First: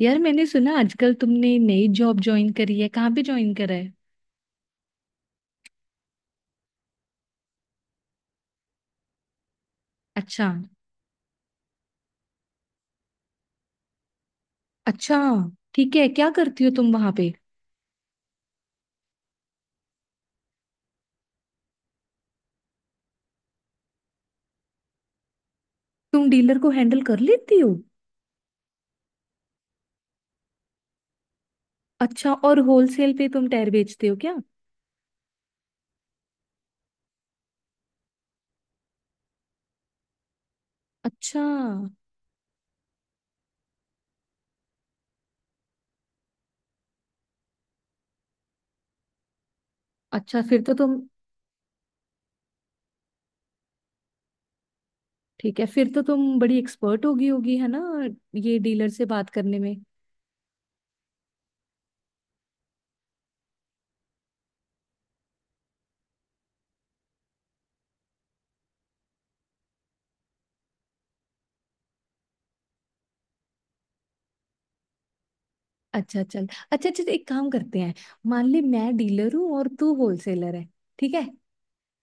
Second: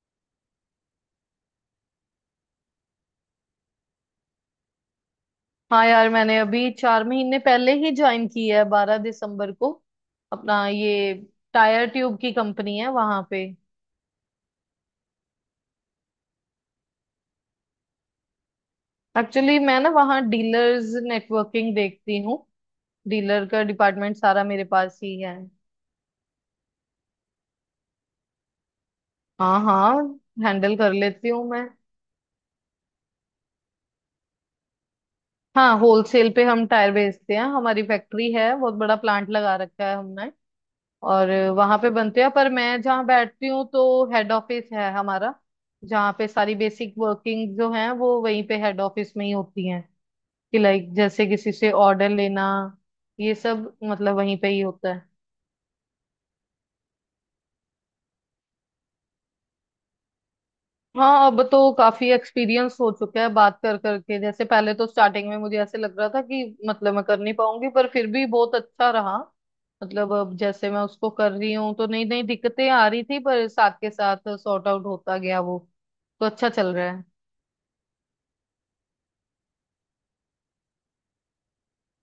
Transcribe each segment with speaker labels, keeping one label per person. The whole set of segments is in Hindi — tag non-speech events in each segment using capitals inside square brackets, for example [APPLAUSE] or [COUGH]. Speaker 1: यार, मैंने सुना आजकल तुमने नई जॉब ज्वाइन करी है। कहाँ पे ज्वाइन करा है?
Speaker 2: हाँ यार, मैंने अभी 4 महीने पहले ही ज्वाइन की है, 12 दिसंबर को।
Speaker 1: अच्छा।
Speaker 2: अपना ये टायर ट्यूब की कंपनी है वहां पे।
Speaker 1: अच्छा, ठीक है, क्या करती हो तुम वहां पे?
Speaker 2: एक्चुअली मैं ना वहाँ डीलर्स नेटवर्किंग देखती हूँ। डीलर का डिपार्टमेंट सारा मेरे पास ही है।
Speaker 1: तुम डीलर को हैंडल कर लेती हो?
Speaker 2: हाँ हाँ, हैंडल कर लेती हूँ मैं।
Speaker 1: अच्छा, और होलसेल पे तुम टायर बेचते हो क्या?
Speaker 2: हाँ, होलसेल पे हम टायर बेचते हैं। हमारी फैक्ट्री है, बहुत बड़ा प्लांट लगा रखा है हमने। और
Speaker 1: अच्छा।
Speaker 2: वहां पे बनते हैं, पर मैं जहाँ बैठती हूँ तो हेड ऑफिस है हमारा। जहाँ पे सारी बेसिक वर्किंग जो है, वो वहीं पे हेड ऑफिस में ही होती है।
Speaker 1: अच्छा,
Speaker 2: कि
Speaker 1: फिर तो
Speaker 2: लाइक
Speaker 1: तुम,
Speaker 2: जैसे किसी से ऑर्डर लेना, ये सब मतलब वहीं पे ही होता है।
Speaker 1: ठीक है फिर तो तुम बड़ी एक्सपर्ट होगी होगी है ना, ये डीलर से बात करने में।
Speaker 2: हाँ, अब तो काफी एक्सपीरियंस हो चुका है बात कर करके। जैसे पहले तो स्टार्टिंग में मुझे ऐसे लग रहा था कि मतलब मैं कर नहीं पाऊंगी, पर फिर भी बहुत अच्छा रहा। मतलब अब जैसे मैं उसको कर रही हूँ तो नई नई दिक्कतें आ रही थी, पर साथ के साथ सॉर्ट आउट होता गया वो।
Speaker 1: अच्छा
Speaker 2: तो
Speaker 1: चल।
Speaker 2: अच्छा चल
Speaker 1: अच्छा
Speaker 2: रहा
Speaker 1: अच्छा,
Speaker 2: है।
Speaker 1: तो एक काम करते हैं। मान ले मैं डीलर हूँ और तू होलसेलर है। ठीक है?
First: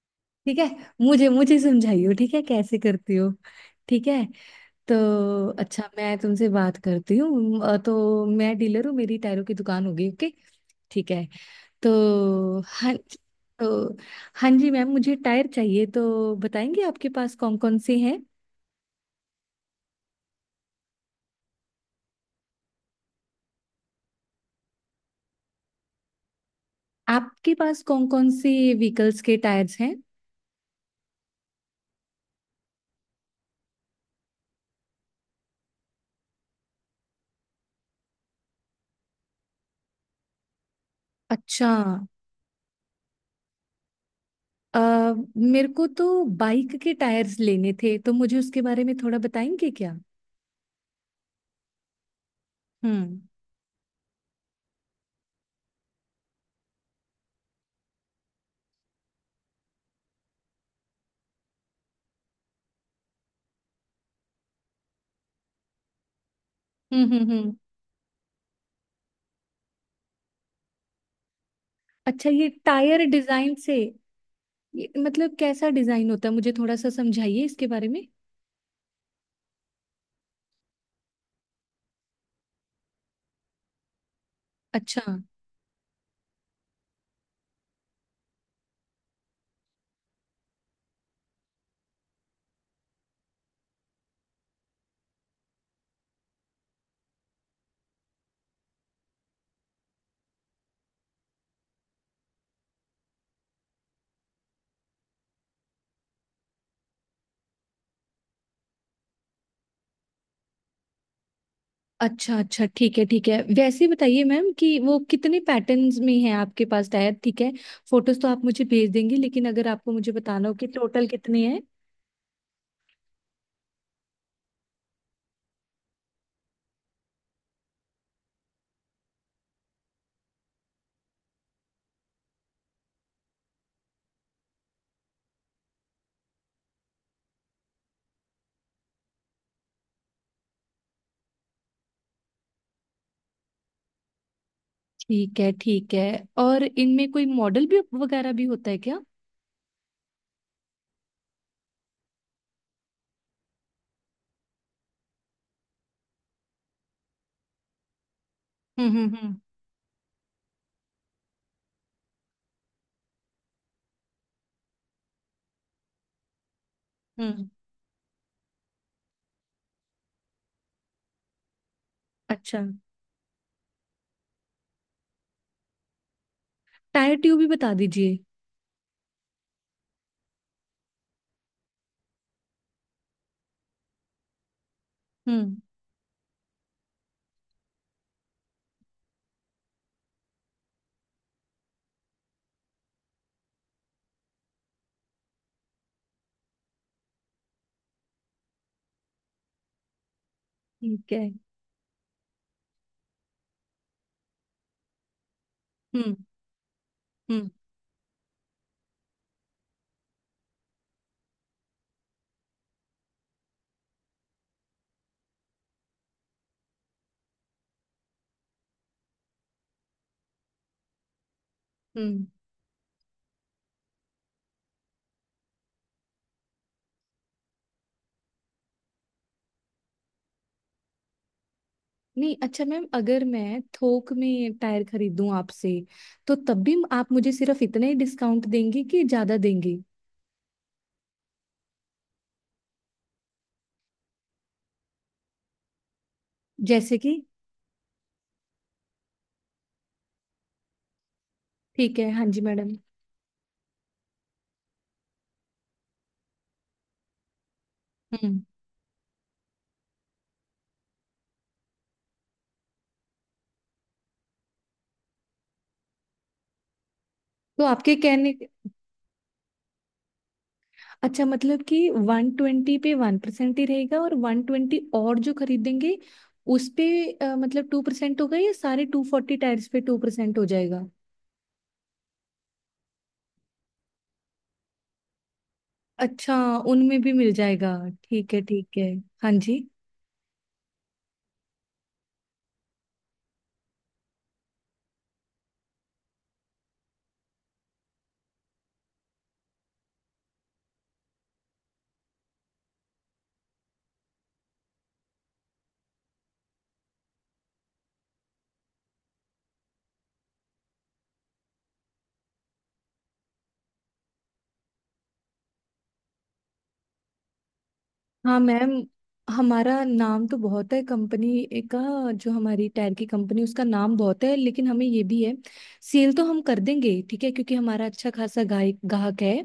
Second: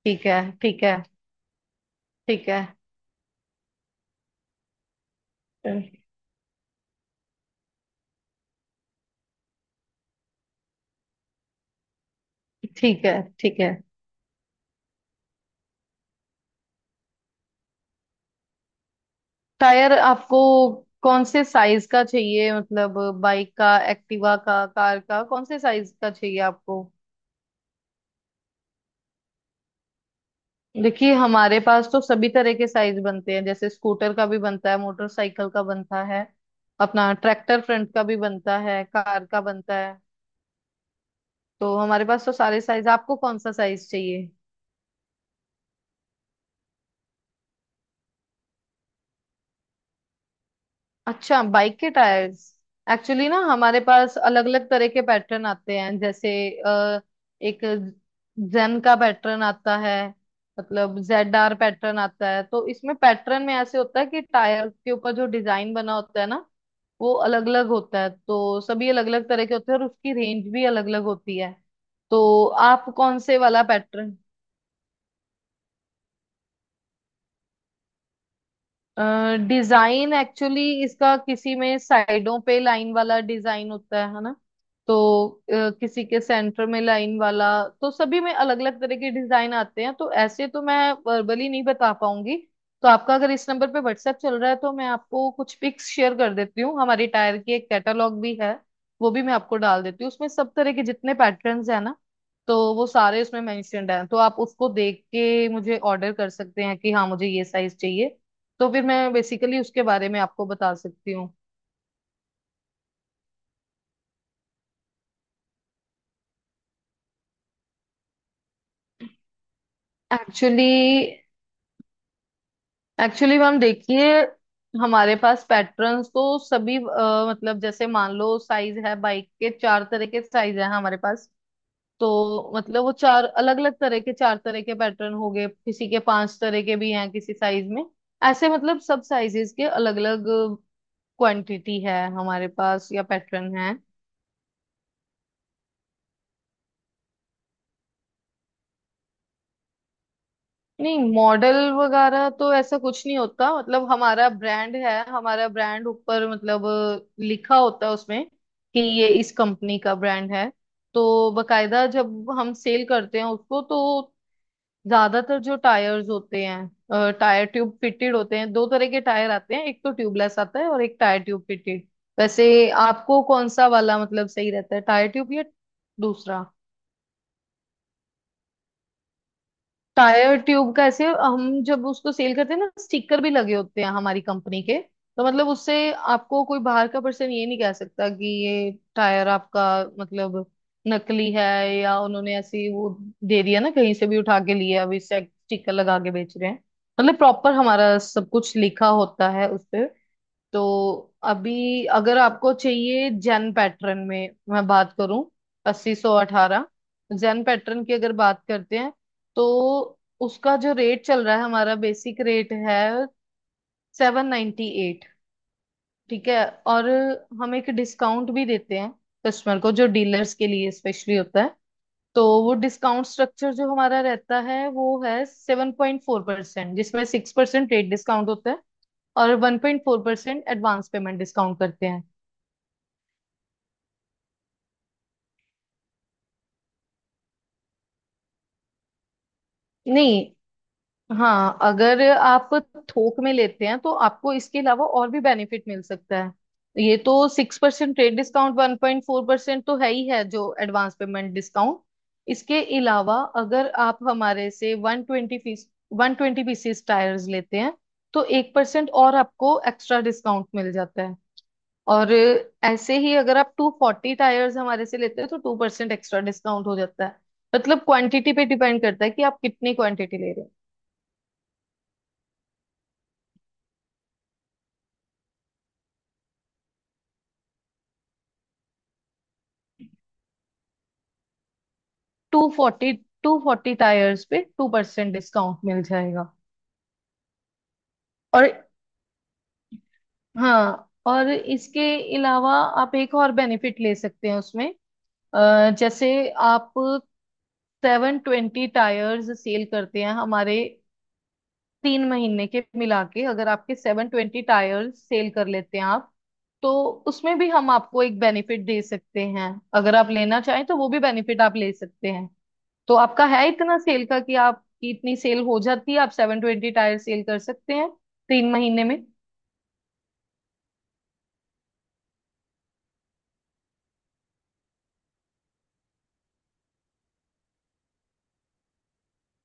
Speaker 2: ठीक है।
Speaker 1: ठीक है।
Speaker 2: ठीक है।
Speaker 1: मुझे मुझे समझाइयो, ठीक है,
Speaker 2: ठीक है।
Speaker 1: कैसे करती हो। ठीक है। तो अच्छा, मैं तुमसे बात करती हूँ। तो मैं डीलर हूँ, मेरी टायरों की दुकान होगी। ओके? ठीक है। तो हाँ।
Speaker 2: ठीक है। ठीक है।
Speaker 1: तो हाँ जी मैम, मुझे टायर चाहिए, तो बताएंगे आपके पास कौन कौन से हैं?
Speaker 2: टायर आपको कौन से साइज का चाहिए? मतलब बाइक का, एक्टिवा का, कार का, कौन से साइज का चाहिए आपको?
Speaker 1: आपके पास कौन कौन से व्हीकल्स के टायर्स हैं?
Speaker 2: देखिए, हमारे पास तो सभी तरह के साइज बनते हैं। जैसे स्कूटर का भी बनता है, मोटरसाइकिल का बनता है, अपना ट्रैक्टर फ्रंट का भी बनता है, कार का बनता है।
Speaker 1: अच्छा।
Speaker 2: तो हमारे पास तो सारे साइज, आपको कौन सा साइज चाहिए?
Speaker 1: अ, मेरे को तो बाइक के टायर्स लेने थे, तो मुझे उसके बारे में थोड़ा बताएंगे क्या?
Speaker 2: अच्छा, बाइक के टायर्स।
Speaker 1: हम्म
Speaker 2: एक्चुअली ना हमारे पास अलग अलग तरह के पैटर्न आते हैं। जैसे अ, एक जेन का पैटर्न आता है, मतलब ZR पैटर्न आता है। तो इसमें पैटर्न में ऐसे होता है कि टायर के ऊपर जो डिजाइन बना होता है ना, वो अलग
Speaker 1: हम्म।
Speaker 2: अलग होता है। तो सभी अलग अलग तरह के होते हैं और उसकी रेंज भी अलग अलग होती है।
Speaker 1: अच्छा,
Speaker 2: तो
Speaker 1: ये
Speaker 2: आप
Speaker 1: टायर
Speaker 2: कौन से
Speaker 1: डिजाइन
Speaker 2: वाला
Speaker 1: से,
Speaker 2: पैटर्न?
Speaker 1: ये मतलब कैसा डिजाइन होता है, मुझे थोड़ा सा समझाइए इसके बारे में।
Speaker 2: डिजाइन एक्चुअली इसका किसी में साइडों पे लाइन वाला डिजाइन होता है ना? तो
Speaker 1: अच्छा।
Speaker 2: किसी के सेंटर में लाइन वाला। तो सभी में अलग अलग तरह के डिजाइन आते हैं। तो ऐसे तो मैं वर्बली नहीं बता पाऊंगी। तो आपका अगर इस नंबर पे व्हाट्सएप चल रहा है तो मैं आपको कुछ पिक्स शेयर कर देती हूँ। हमारी टायर की एक कैटलॉग भी है, वो भी मैं आपको डाल देती हूँ। उसमें सब तरह के जितने पैटर्न्स है ना, तो वो सारे उसमें मेंशन्ड हैं। तो आप उसको देख के मुझे ऑर्डर कर सकते हैं कि हाँ मुझे ये साइज चाहिए। तो फिर मैं बेसिकली उसके बारे में आपको बता सकती हूँ।
Speaker 1: अच्छा अच्छा ठीक है, ठीक है, वैसे बताइए मैम कि वो कितने पैटर्न्स में है आपके पास टायर। ठीक है, फोटोज तो आप मुझे भेज देंगे, लेकिन अगर आपको मुझे बताना हो कि
Speaker 2: एक्चुअली
Speaker 1: टोटल कितने हैं।
Speaker 2: एक्चुअली मैम, देखिए, हमारे पास पैटर्न्स तो सभी मतलब जैसे मान लो, साइज है बाइक के, चार तरह के साइज है हमारे पास। तो मतलब वो चार अलग अलग तरह के, चार तरह के पैटर्न हो गए, किसी के पांच तरह के भी हैं किसी साइज में। ऐसे मतलब सब साइजेस के अलग अलग क्वांटिटी है हमारे पास या पैटर्न है।
Speaker 1: ठीक है, ठीक है, और इनमें कोई मॉडल भी वगैरह भी होता है क्या?
Speaker 2: नहीं, मॉडल वगैरह तो ऐसा कुछ नहीं होता। मतलब हमारा ब्रांड है, हमारा ब्रांड ऊपर मतलब लिखा होता है उसमें कि
Speaker 1: हम्म
Speaker 2: ये
Speaker 1: हम्म
Speaker 2: इस
Speaker 1: हम्म
Speaker 2: कंपनी का ब्रांड है। तो बकायदा जब हम सेल करते हैं उसको, तो ज्यादातर जो टायर्स होते हैं, टायर
Speaker 1: हम्म।
Speaker 2: ट्यूब फिटेड होते हैं। दो तरह के टायर आते हैं, एक तो ट्यूबलेस आता है और एक टायर ट्यूब फिटेड। वैसे
Speaker 1: अच्छा।
Speaker 2: आपको कौन सा वाला मतलब सही रहता है, टायर ट्यूब या दूसरा?
Speaker 1: टायर ट्यूब भी बता दीजिए।
Speaker 2: टायर ट्यूब का ऐसे, हम जब उसको सेल करते हैं ना, स्टिकर भी लगे होते हैं हमारी कंपनी के। तो मतलब
Speaker 1: हम्म।
Speaker 2: उससे आपको कोई बाहर का पर्सन ये नहीं कह सकता कि ये टायर आपका मतलब नकली है, या उन्होंने ऐसी वो दे दिया ना, कहीं से भी उठा के लिया अभी स्टिकर लगा के बेच रहे हैं। मतलब प्रॉपर हमारा सब कुछ लिखा होता है उस पे। तो
Speaker 1: ठीक है।
Speaker 2: अभी अगर आपको चाहिए जेन पैटर्न में, मैं बात करूं, अस्सी सौ
Speaker 1: हम्म
Speaker 2: अठारह जेन
Speaker 1: हम्म
Speaker 2: पैटर्न की अगर बात करते हैं, तो उसका जो रेट चल रहा है, हमारा बेसिक रेट है 798। ठीक है। और हम एक डिस्काउंट भी देते हैं कस्टमर को, जो डीलर्स के लिए स्पेशली होता है।
Speaker 1: हम्म।
Speaker 2: तो वो डिस्काउंट स्ट्रक्चर जो हमारा रहता है, वो है 7.4%, जिसमें 6% रेट डिस्काउंट होता है और 1.4% एडवांस पेमेंट डिस्काउंट करते हैं।
Speaker 1: नहीं, अच्छा मैम, अगर मैं थोक में टायर खरीदूं आपसे, तो तब भी आप मुझे सिर्फ इतना ही डिस्काउंट देंगी कि ज्यादा देंगी?
Speaker 2: नहीं। हाँ, अगर आप थोक में लेते हैं तो आपको इसके अलावा और भी बेनिफिट मिल सकता है। ये
Speaker 1: जैसे कि?
Speaker 2: तो 6% ट्रेड डिस्काउंट, 1.4% तो है ही है जो एडवांस पेमेंट डिस्काउंट।
Speaker 1: ठीक है, हाँ जी
Speaker 2: इसके
Speaker 1: मैडम।
Speaker 2: अलावा अगर आप हमारे से 120 पीसीस टायर्स लेते हैं, तो
Speaker 1: हम्म।
Speaker 2: 1% और आपको एक्स्ट्रा डिस्काउंट मिल जाता है। और ऐसे ही अगर आप 240 टायर्स हमारे से लेते हैं तो 2% एक्स्ट्रा डिस्काउंट हो जाता है।
Speaker 1: तो
Speaker 2: मतलब
Speaker 1: आपके
Speaker 2: क्वांटिटी
Speaker 1: कहने,
Speaker 2: पे डिपेंड करता है कि आप कितनी क्वांटिटी ले रहे।
Speaker 1: अच्छा मतलब कि 120 पे 1% ही रहेगा, और 120 और जो खरीदेंगे उस पे मतलब 2% होगा, या सारे 240 टायर्स पे 2% हो जाएगा?
Speaker 2: टू फोर्टी 240 टायर्स पे 2% डिस्काउंट मिल जाएगा।
Speaker 1: अच्छा, उनमें भी मिल जाएगा। ठीक है,
Speaker 2: और,
Speaker 1: ठीक है। हाँ जी।
Speaker 2: हाँ, और इसके अलावा आप एक और बेनिफिट ले सकते हैं उसमें। जैसे आप 720 टायर्स सेल करते हैं हमारे, 3 महीने के मिला के, अगर आपके 720 टायर्स सेल कर लेते हैं आप, तो उसमें भी हम आपको एक बेनिफिट दे सकते हैं। अगर आप लेना चाहें तो वो भी बेनिफिट आप ले सकते हैं। तो आपका है इतना सेल का कि आपकी इतनी सेल हो जाती है, आप सेवन ट्वेंटी टायर सेल कर सकते हैं
Speaker 1: हाँ
Speaker 2: तीन
Speaker 1: मैम,
Speaker 2: महीने में?
Speaker 1: हमारा नाम तो बहुत है कंपनी का, जो हमारी टायर की कंपनी, उसका नाम बहुत है, लेकिन हमें ये भी है, सेल तो हम कर देंगे ठीक है, क्योंकि हमारा अच्छा खासा गाय ग्राहक है।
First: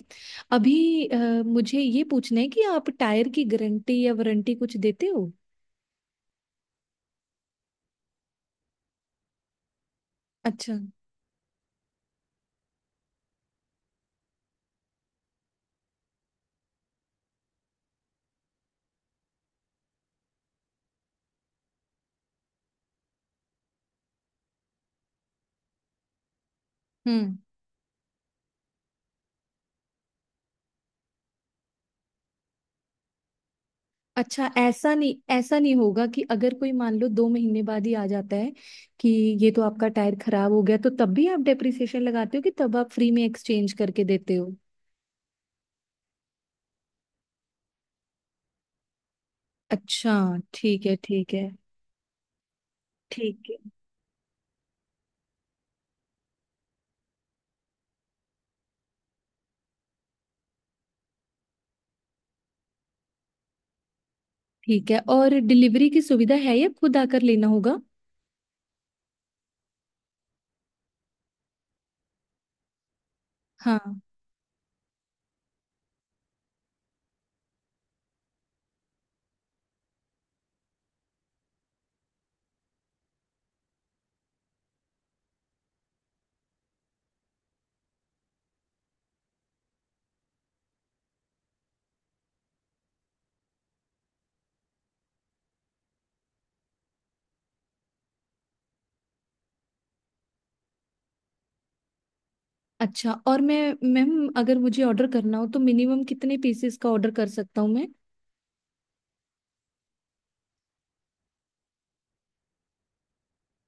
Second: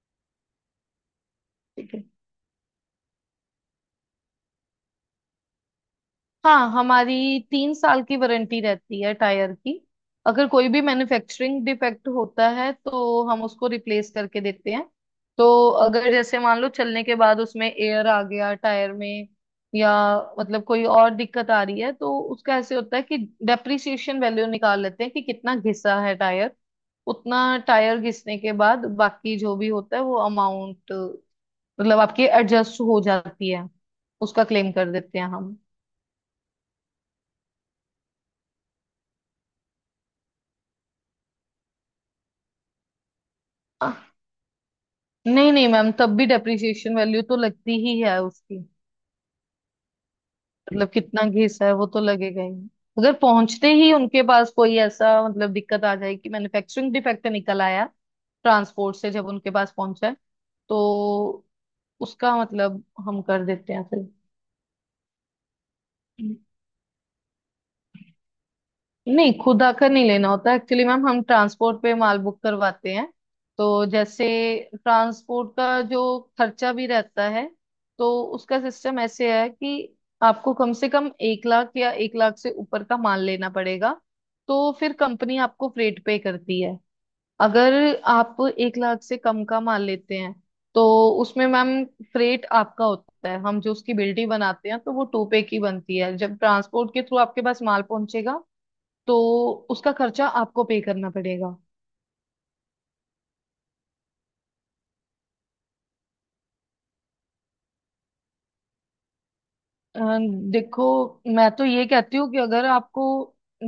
Speaker 1: अभी मुझे
Speaker 2: ठीक है।
Speaker 1: ये पूछना है कि आप टायर की गारंटी या वारंटी कुछ देते हो?
Speaker 2: हाँ, हमारी 3 साल की वारंटी रहती है टायर की। अगर कोई
Speaker 1: अच्छा।
Speaker 2: भी मैन्युफैक्चरिंग डिफेक्ट होता है तो हम उसको रिप्लेस करके देते हैं। तो अगर जैसे मान लो चलने के बाद उसमें एयर आ गया टायर में, या मतलब कोई और दिक्कत आ रही है, तो उसका ऐसे होता है कि डेप्रिसिएशन वैल्यू निकाल लेते हैं कि कितना घिसा है टायर।
Speaker 1: हम्म।
Speaker 2: उतना टायर घिसने के बाद बाकी जो भी होता है वो अमाउंट मतलब आपकी एडजस्ट हो जाती है। उसका
Speaker 1: अच्छा,
Speaker 2: क्लेम कर
Speaker 1: ऐसा नहीं,
Speaker 2: देते हैं
Speaker 1: ऐसा नहीं होगा कि अगर कोई मान लो 2 महीने बाद ही आ जाता है कि ये तो आपका टायर खराब हो गया, तो तब भी आप डेप्रिसिएशन लगाते हो, कि तब आप फ्री में एक्सचेंज
Speaker 2: हम।
Speaker 1: करके देते।
Speaker 2: नहीं नहीं मैम, तब भी डेप्रिसिएशन वैल्यू तो लगती ही है उसकी।
Speaker 1: अच्छा, ठीक
Speaker 2: मतलब
Speaker 1: है,
Speaker 2: कितना
Speaker 1: ठीक है।
Speaker 2: घिसा है वो तो लगेगा ही। अगर
Speaker 1: ठीक है,
Speaker 2: पहुंचते ही उनके पास कोई ऐसा मतलब दिक्कत आ जाए कि मैन्युफैक्चरिंग डिफेक्ट निकल आया, ट्रांसपोर्ट से जब उनके पास पहुंचा है, तो उसका मतलब हम कर देते हैं।
Speaker 1: ठीक है, और डिलीवरी की सुविधा
Speaker 2: फिर
Speaker 1: है या खुद आकर लेना होगा?
Speaker 2: नहीं, खुद आकर नहीं लेना होता। एक्चुअली मैम हम ट्रांसपोर्ट पे माल बुक करवाते हैं।
Speaker 1: हाँ,
Speaker 2: तो जैसे ट्रांसपोर्ट का जो खर्चा भी रहता है, तो उसका सिस्टम ऐसे है कि आपको कम से कम 1 लाख या 1 लाख से ऊपर का माल लेना पड़ेगा, तो फिर कंपनी आपको फ्रेट पे करती है। अगर आप 1 लाख से कम का माल लेते हैं, तो उसमें मैम फ्रेट आपका होता है। हम जो उसकी बिल्टी बनाते हैं तो वो टू पे की बनती है। जब ट्रांसपोर्ट के थ्रू आपके पास माल पहुंचेगा तो उसका खर्चा आपको पे करना पड़ेगा।
Speaker 1: अच्छा, और मैं, मैम अगर मुझे ऑर्डर करना हो तो मिनिमम कितने पीसेस का ऑर्डर कर सकता हूँ मैं?
Speaker 2: अ, देखो, मैं तो ये कहती हूँ कि अगर आपको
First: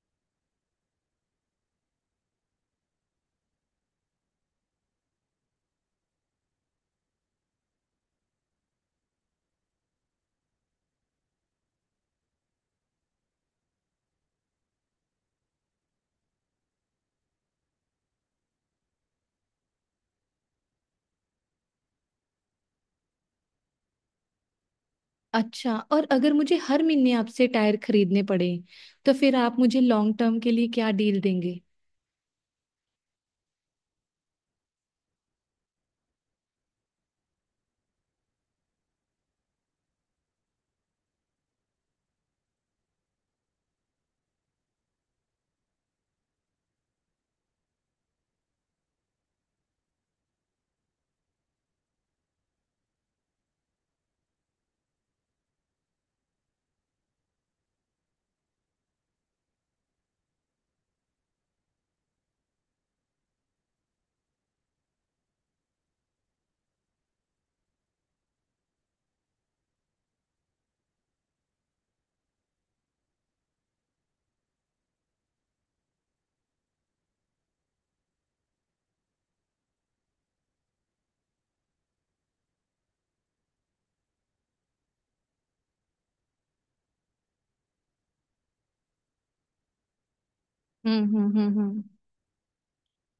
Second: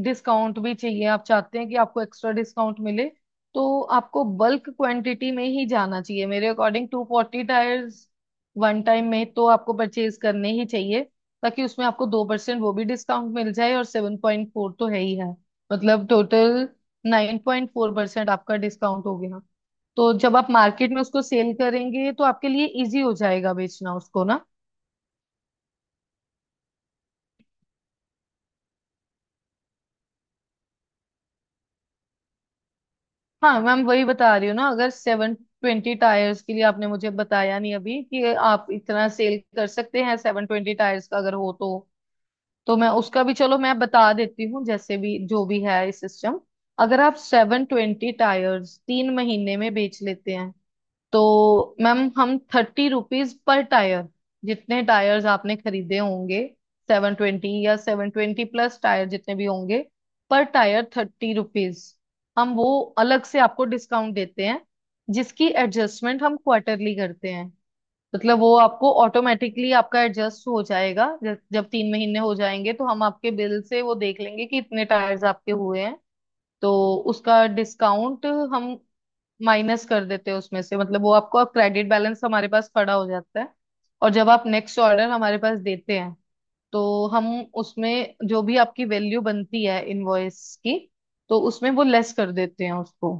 Speaker 2: डिस्काउंट भी चाहिए, आप चाहते हैं कि आपको एक्स्ट्रा डिस्काउंट मिले, तो आपको बल्क क्वांटिटी में ही जाना चाहिए मेरे अकॉर्डिंग। 240 टायर्स वन टाइम में तो आपको परचेज करने ही चाहिए, ताकि उसमें आपको 2% वो भी डिस्काउंट मिल जाए और सेवन पॉइंट फोर तो है ही है। मतलब टोटल 9.4% आपका डिस्काउंट हो गया। तो जब आप मार्केट में उसको सेल करेंगे तो आपके लिए इजी हो जाएगा बेचना उसको ना।
Speaker 1: अच्छा, और अगर मुझे हर महीने आपसे टायर खरीदने पड़े, तो फिर आप मुझे लॉन्ग टर्म के लिए क्या डील देंगे?
Speaker 2: हाँ मैम, वही बता रही हूँ ना, अगर 720 टायर्स के लिए, आपने मुझे बताया नहीं अभी कि आप इतना सेल कर सकते हैं 720 टायर्स का अगर हो, तो मैं उसका भी, चलो मैं बता देती हूँ, जैसे भी जो भी है सिस्टम। अगर आप 720 टायर्स 3 महीने में बेच लेते हैं, तो मैम हम 30 रुपीज पर टायर, जितने टायर्स आपने खरीदे होंगे, 720 या 720 प्लस टायर जितने भी होंगे, पर टायर 30 रुपीज हम वो अलग से आपको डिस्काउंट देते हैं, जिसकी एडजस्टमेंट हम क्वार्टरली करते हैं। मतलब वो आपको ऑटोमेटिकली आपका एडजस्ट हो जाएगा। जब जब 3 महीने हो जाएंगे तो हम आपके बिल से वो देख लेंगे कि इतने टायर्स आपके हुए हैं, तो उसका डिस्काउंट हम माइनस कर देते हैं उसमें से। मतलब वो आपको अब क्रेडिट बैलेंस हमारे पास खड़ा हो जाता है। और जब आप नेक्स्ट ऑर्डर हमारे पास देते हैं, तो हम उसमें जो भी आपकी वैल्यू बनती है इनवॉइस की, तो उसमें
Speaker 1: हम्म।
Speaker 2: वो लेस कर देते हैं उसको।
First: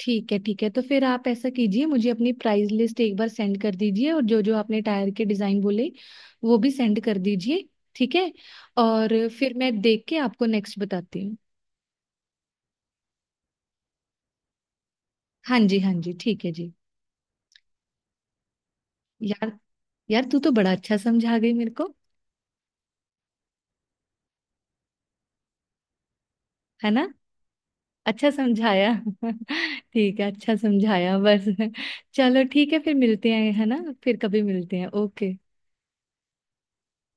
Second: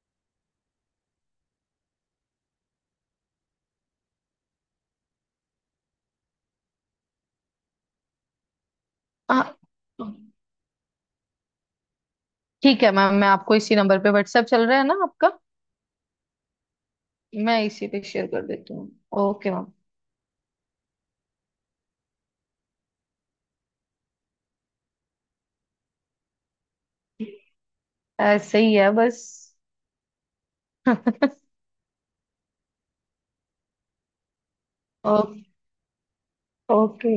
Speaker 1: ठीक है, ठीक है, तो फिर आप ऐसा कीजिए, मुझे अपनी प्राइस लिस्ट एक बार सेंड कर दीजिए, और जो जो आपने टायर के डिज़ाइन बोले वो भी सेंड कर दीजिए। ठीक है, और फिर
Speaker 2: हाँ,
Speaker 1: मैं देख के आपको नेक्स्ट बताती हूँ।
Speaker 2: ठीक है मैम, मैं आपको इसी नंबर पे, व्हाट्सएप चल रहा है ना आपका?
Speaker 1: हाँ जी, हाँ जी, ठीक है जी।
Speaker 2: मैं इसी पे शेयर कर देती हूँ। ओके
Speaker 1: यार,
Speaker 2: मैम।
Speaker 1: यार तू तो बड़ा अच्छा समझा गई मेरे को, है ना? अच्छा
Speaker 2: ऐसे ही है
Speaker 1: समझाया
Speaker 2: बस।
Speaker 1: [LAUGHS] ठीक है, अच्छा समझाया बस
Speaker 2: [LAUGHS]
Speaker 1: [LAUGHS] चलो ठीक है, फिर मिलते हैं, है ना, फिर कभी मिलते हैं।
Speaker 2: ओ,
Speaker 1: ओके।
Speaker 2: ओके।